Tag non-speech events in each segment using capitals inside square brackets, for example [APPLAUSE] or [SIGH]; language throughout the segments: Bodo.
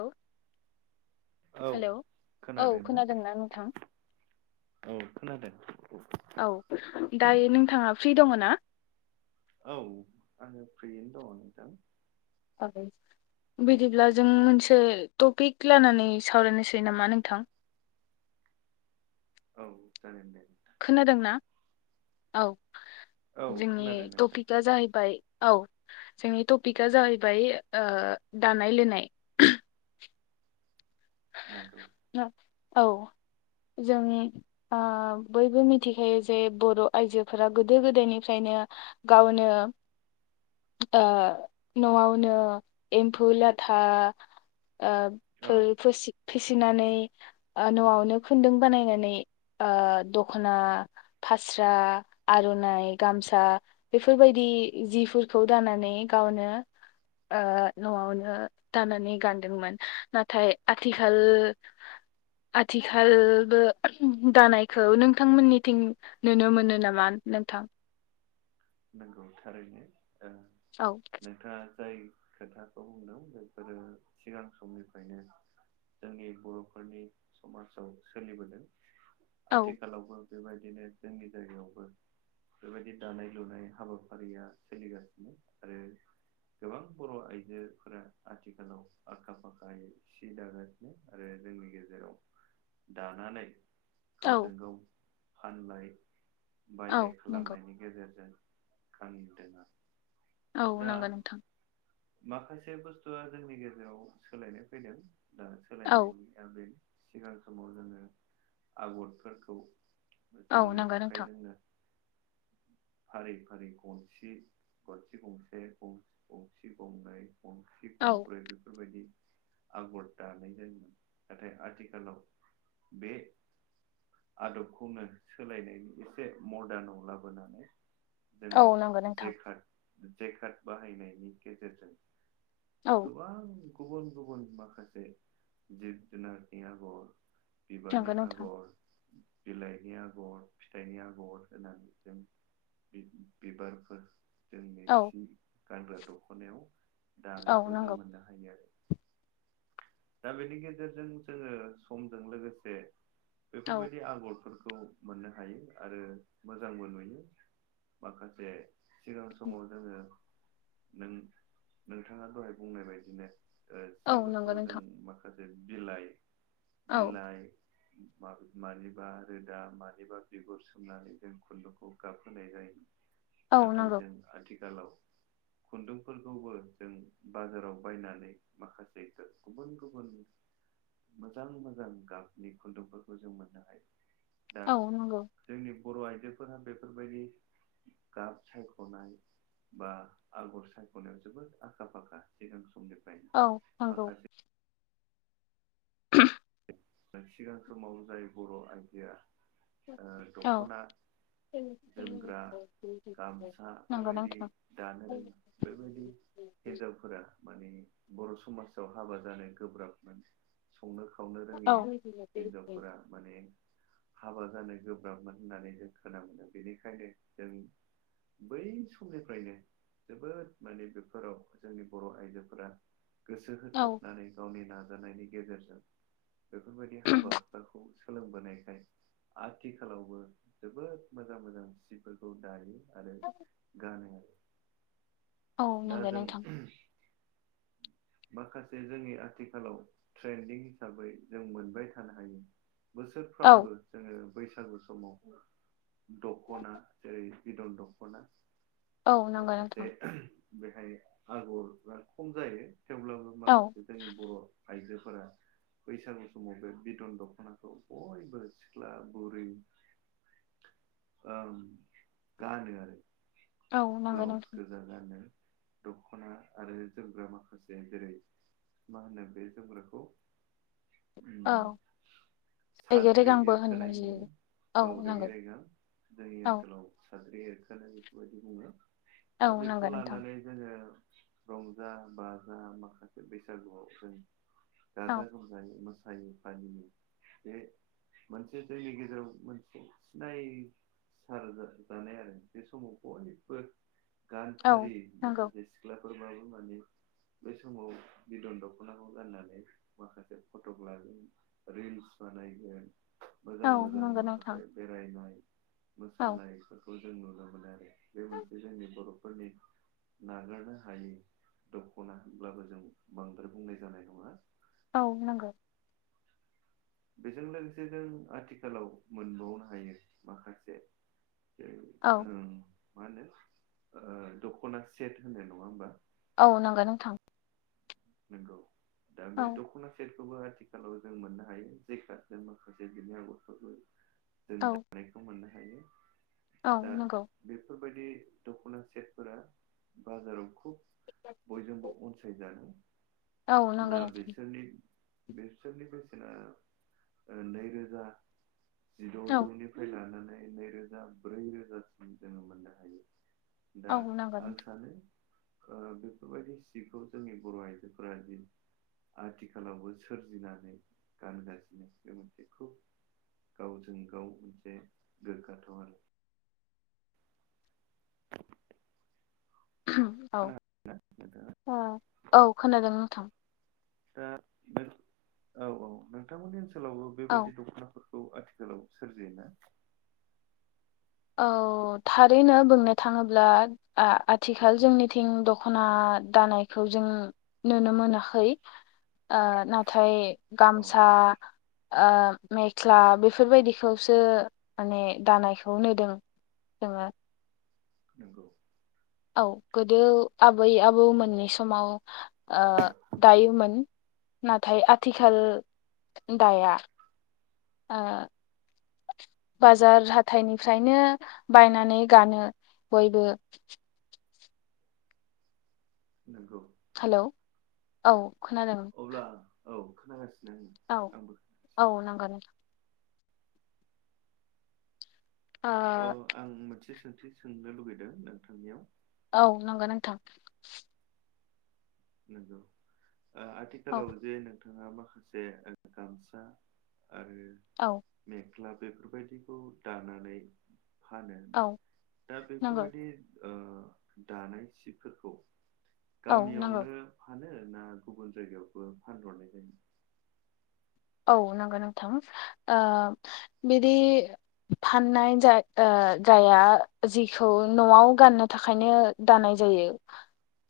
औ औ हेलौ औ खोनादोंना नोंथां औ खोनादों औ दायो नोंथाङा फ्रि दङ ना औ आङो फ्रियैनो दङ नोंथां [UNINTELLIGIBLE] बिदिब्ला जों मोनसे टपिक लानानै सावरायनोसै नामा नोंथां औ जागोन दे खोनादोंना औ औ जोंनि खोनादों नोंथां टपिकआ जाहैबाय औ जोंनि टपिकआ जाहैबाय दानाय लुनाय नोंगौ औ जों ओ बयबो मिथिखायो जे बर' आइजोफोरा गोदो गोदायनिफ्रायनो गावनो ओ न'आवनो एम्फौ लाथा ओ औ बो फोसि फिसिनानै ओ न'आवनो खुन्दुं बानायनानै ओ दखना फास्रा आर'नाइ गामसा बेफोरबायदि जिफोरखौ दाना नै गावनो ओ न'आवनो दानानै गानदोंमोन नाथाय आथिखाल आथिखालबो दानायखौ नोंथांमोननिथिं नुनो मोनो नामा नोंथां नंगौ थारैनो औ नोंथाङा जाय खोथाखौ बुंदों बेफोरो सिगां समनिफ्रायनो जोंनि बर'फोरनि समाजाव सोलिबोदों औ आथिखालावबो बेबायदिनो जोंनि जायगायावबो बेबायदि दानाय लुनाय हाबाफारिया सोलिगासिनो आरो गोबां बर' आइजोफोरा आथिखालाव आखा फाखायै सि दागासिनो आरो जोंनि गेजेराव दानानै औ गावजों गाव फानलाय औ बायलाय नंगौ खालामनायनि गेजेर [UNINTELLIGIBLE] औ दा नंगौ नोंथां माखासे बुस्थुआ जोंनि गेजेराव सोलायनाय फैदों दा औ सोलायनाया बेनो सिगां समाव जोङो आगरफोरखौ औ जोंनि नंगौ नोंथां आखाइजोंनो फारि फारि गनसि गनसि गंसे गं-गंसे गंनै गंसि औ गंब्रै बेफोरबायदि आगर दानाय जायोमोन नाथाय आथिखालाव बे आदबखौनो सोलायनायनि एसे मदारनआव लाबोनानै औ जोङो नंगौ नोंथां जेखार जेखाद बाहायनायनि गेजेरजों औ गोबां गुबुन गुबुन माखासे जिब जुनारनि आगर बिबारनि नंगौ नोंथां आगर बिलाइनि आगर फिथाइनि आगर होनानै जों बि-बिबारफोर जोंनि औ सि गानग्रा दख'नायाव औ दानायखौ जों नंगौ मोननो हायो आरो दा बेनि गेजेरजों जोङो समजों लोगोसे औ बेफोरबायदि आगरफोरखौ मोननो हायो आरो मोजांबो नुयो माखासे सिगां समाव जोङो नों नोंथाङा दहाय बुंनाय बायदिनो ओ औ नंगौ सिफोरखौ जों नोंथां माखासे बिलाइ औ बिलाइ माबे मानिबा रोदा मानिबा बिगुर सोमनानै जों खुन्दुंखौ गाब होनाय जायोमोन औ नाथाय नंगौ जों आथिखालाव खुन्दुंफोरखौबो जों बाजाराव बायनानै माखासे गो गुबुन गुबुन मोजां मोजां गाबनि खुन्दुंफोरखौ जों मोननो हायो दा औ नंगौ जोंनि बर' आइजोफोरा बेफोरबायदि गाब सायखनाय बा आगर सायख'नायाव जोबोद आखा फाखा सिगां समनिफ्राय औ नंगौ सिगां समाव जाय बर' आइजोया ओ औ दख'ना जोमग्रा गामसा नंगौ बेबायदि नोंथां दानो औ रोङो बेबायदि हिनजावफोरा माने बर' समाजाव हाबा जानो गोब्राब मोन संनो खाव औ हाबा जानो गोब्राबमोन होननानै जों खोनानो मोनो बेनिखायनो जों बै समनिफ्रायनो जोबोद माने बेफोराव जोंनि बर' आइजोफोरा गोसो होथाबनानै गावनि सोलोंबोनायखाय आथिखालावबो जोबोद मोजां मोजां सिफोरखौ दायो आरो गानो आरो औ दा नंगो जों नोंथां माखासे जोंनि आथिखालाव ट्रेन्दिं हिसाबै जों मोनबाय थानो हायो बोसोरफ्रामबो जोङो बैसागु समाव दख'ना जेरै दख'ना माखासे नोंथां बेहाय आगर बिराद खम जायो थेवब्लाबो औ माखासे जोंनि बर' आयजोफोरा बैसागु समाव बे बिदन दख'नाखौ बयबो सिख्ला बुरि उम गानो आरो औ नंगौ नोंथां औ नंगौ ब्लाउस नोंथां गोजा गानो दख'ना आरो जोमग्रा माखासे जेरै मा होनो बे जोमग्राखौ औ उम रेगे साद्रि रेगांबो होननाय एरखोनाय जायो होनो औ रेग रेग औ साद्रि एरखोनान बेफोरबायदि बुङो औ दा बेखौ नंगौ नोंथां लानानै जोङो रंजा बाजा माखासे बैसागुआव जों गाजा औ गोमजायै मा- यै फालियो बे बे मोनसे जोंनि गेजेराव मोनसे सिनाय सारजानाय आरो बे समावबो बयबो औ गानथारि नंगौ माखासे सिख्लाफोरबाबो माने बेै समाव बिदन दख'नाखौ गाननानै माखासे फट'क लागोन रिल्स बा [UNINTELLIGIBLE] [INAUDIBLE] औ मोजां मोजां नंगौ नोंथां माखासे बेरायनाय औ मोसानायफोरखौ जों नुनो मोनो आरो बे मोनसे जोंनि बर'फोरनि नागारनो हायि द खना होनब्लाबो जों बांद्राय बुंनाय जानाय नङा औ नंगौ बेजों लोगोसे जों आथिखालाव मोनबावनो हायो माखासे जेरै औ ओं मा होनो ओ दख'ना सेट होनदो नङा होमबा औ नांगौ नोंथां औ [INAUDIBLE] [INAUDIBLE] औ [INAUDIBLE] औ दा नंगौ बेफोरबायदि दख'ना सेटफोरा बाजाराव खुब बयजोंबो अनसायजादों औ नंगौ दा नोंथां बिसोरनि बेसोरनि बेसेना ओ नै रोजा औ जिद'जौनिफ्राय लानानै नै रोजा ब्रै रोजासिम जोङो मोननो हायो। दा औ नंगौ आं नोंथां सानो ओ बेफोरबायदि सिखौ जोंनि बर' आइजो [UNINTELLIGIBLE] आथिखालावबो सोरजिनानै गानगासिनो बे मोनसे खुब गावजों गाव मोनसे गोग्गाथाव आरो। औ खोनादोंना नोंथाङा? ओ औ खोनादों नोंथां। दा [UNINTELLIGIBLE] औ औ नोंथांमोननि ओनसोलावबो औ बेबायदि दख'नाफोर खौ आथिखालाव सोरजियोना। औ थारैनो बुंनो थाङोब्ला आ-आथिखाल जोंनिथिं दख'ना दानायखौ जों नुनो मोनाखै। आ नाथाय औ गामसा आ मेख्ला बेफोरबायदिखौसो माने दानाय खौ नोदों जोङो नंगौ औ गोदो आबै आबौमोननि समाव ओ दायोमोन नाथाय आथिखाल दाया ओ [INAUDIBLE] बाजार हाथाइनिफ्रायनो बायनानै गानो बयबो नंगौ हेलौ औ खोनादों अब्ला औ खोनागासिनो आङो औ आंबो खोनागासिनो। औ नंगौ नोंथां औ आं मोनसे सोंथि सोंनो लुुबैदों नोंथांनियाव औ नंगौ नोंथां नंगौ ओ औ आथिखालाव जे नों थाङा माखासे गामसा आरो औ मेख्ला बेफोरबायदिखौ दानानै फानो औ दा नंगौ बेफोरबायदि। ओ दानाय सिफोरखौ औ नंगौ गामियावनो फानो ना गुबुन जायगायावबो फानहरनाय जायो औ नंगौ नोंथां ओ बिदि फाननाय जा ओ जाया जिखौ न'आव गाननो थाखायनो दानाय जायो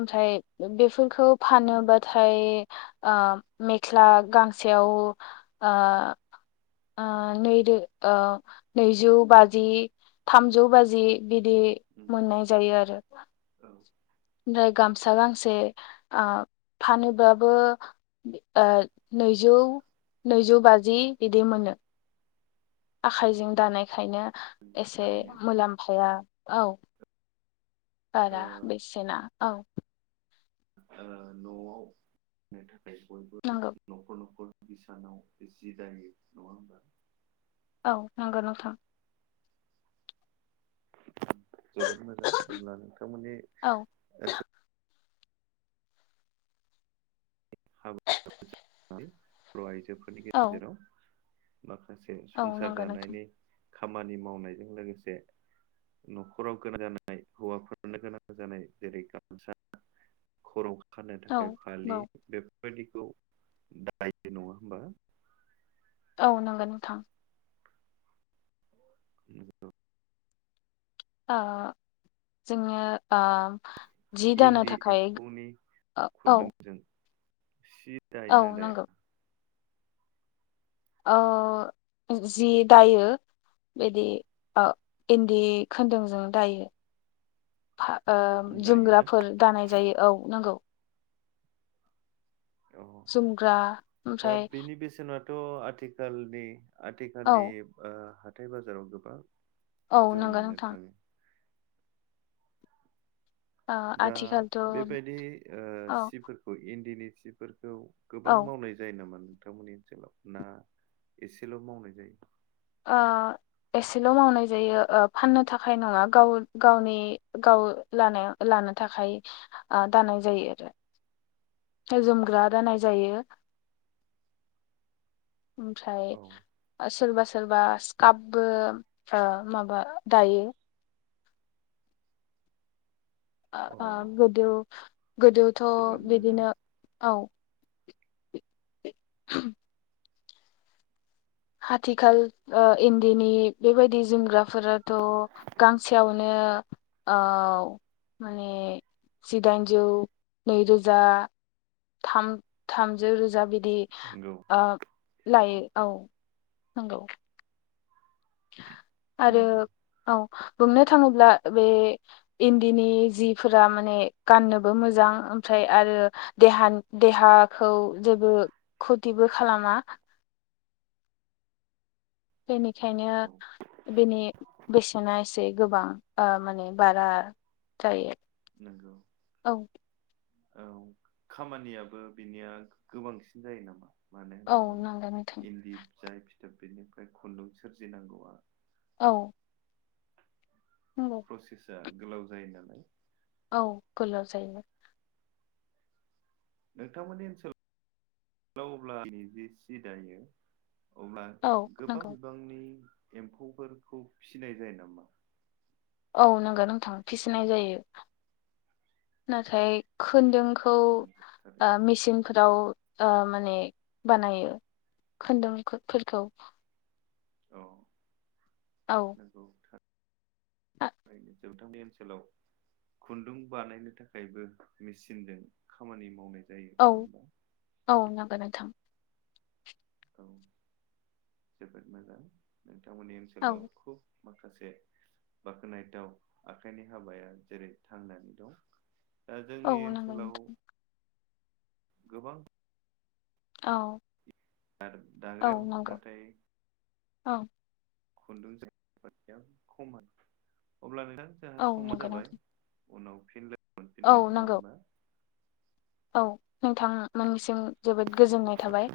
ओमफ्राय बेफोरखौ नंगौ फानोबाथाय ओ मेख्ला गांसेयाव ओ ओ नै रो ओ नैजौ बाजि थामजौ बाजि बिदि उम औ मोननाय जायो आरो नंगौ ओमफ्राय गामसा गांसे ओ फानोबबो बि ओ नैजौ जौ नैजौ बाजि बिदि मोनो। आखाइजों दानायखायनो एसे थारैनो मुलाम्फाया औ बारा बेसेना औ ओ न'आव नो थाखाय बय नंगौ [UNINTELLIGIBLE] बिसानाव जि दायो नङा होमबा? औ नांगौ नोंथां। जोबोद मोजां अब्ला नोंथांमोननि औ ओनसोल [UNINTELLIGIBLE] औ। माखासे औ संसार नंगौ नोंथां जानायनि खामानि मावनायजों लोगोसे न'खराव गोनां जानाय हौवाफोरनो गोनां जानाय जेरै गामसा खर' खानो औ थाखाय फालि औ बेफोरबायदिखौ दायो नङा होमबा? औ नंगौ नोंथां। [INAUDIBLE] ओ जोङो ओ जि दानो इन्दि थाखाय एम्फौनि औ खुन्दुंजों सि दायो औ ना दाया? नंगौ ओ जि दायो। बिदि ओ इन्दि खोनदुंजों दायो। फा ओ दायोना जोमग्राफोर दानाय जायो‌ औ नंगौ। अ जोमग्रा ओमफ्राय थ' आथिखालनि आथिखालनि औ ओ हाथाय बाजाराव गोबां औ जों नंगौ मोननो नोंथां थाङो। ओ दा आथिखालथ' औ बेबायदि ओ सिफोरखौ इन्दिनि सिफोर खौ गोबां औ ओ मावनाय जायो नामा नोंथांमोननि ओनसोलाव ना एसेल' मावनाय जायो? ओ एसेल' मावनाय जायो ओ फाननो थाखाय नङा गाव गावनि गाव लानो ला नो थाखाय ओ दानाय जायो आरो। जोमग्रा दानाय जायो। ओमफ्राय औ सोरबा सो सोरबा स्कापबो ओ माबा दायो। अ ओ गोदो गोदोथ' जोबोद मोजां बिदिनो औ [INAUDIBLE] हाथिखाल ओ इन्दिनि बेबायदि जोमग्राफोराथ' गांसेयावनो ओ औ माने जिदाइनजौ, नै रोजा। थाम-थामजौ रोजा बिदि नंगौ ओ लायो औ। नंगौ। आरो नंगौ औ। बुंनो थाङोब्ला बे इन्दिनि जिफोरा माने गाननोबो मोजां ओमफ्राय आरो देहानि देहाखौ जेबो खुथिबो खालामा। बेनिखायनो बेनि बेसेना एसे गोबां ओ माने बारा जायो। नोंगौ। औ औ खामानियाबो बिनिया गोबांसिन जायो नामा? मानो औ होनोब्ला नंगौ नोंथां इन्दि जाय फिथोब बेनिफ्राय खुन्दुं सोरजिनांगौआ औ। नंगौ प्रसेसा गोलाव जायो नालाय। औ गोलाव जायो। नोंथांमोननि ओनसोलाव अब्ला दिनैजि सि दायो अब्ला औ गोबां नंगौ बिबांनि एम्फौफोरखौ फिसिनाय जायो नामा? औ नोंगौ नोंथां फिसिनाय जायो। नाथाय खोन्दों खौ ओ थारैनो मेसिनफोराव ओ माने बानायो खुन्दुंखोफोरखौ। औ नंगौ थां। [INAUDIBLE] जौथांनि ओनसोलाव खुन्दुं बानायनो थाखायबो मेचनजों खामानि मावनाय। जायो औ नङा होमबा औ नांगोन नोंथां। औ जोबोद मोजां नोंथांमोननि औ ओनसोलाव माखासे बाख्नायथाव आखाइनि हाबाया जेरै थांनानै दं। दा औ जोंनि नंगौ ओनसोलाव नोंथां गोबां। औ दा औ दाग्राया नंगौ नाथाय औ खुन्दुं खमानो अब्ला नोंथां जोंहा औ समा नंगौ जाबाय। नोंथां उनाव फिन औ मोनफिनगोन नङा नंगौ होमबा? औ नोंथांमोननिसिम जोबोद गोजोननाय थाबाय।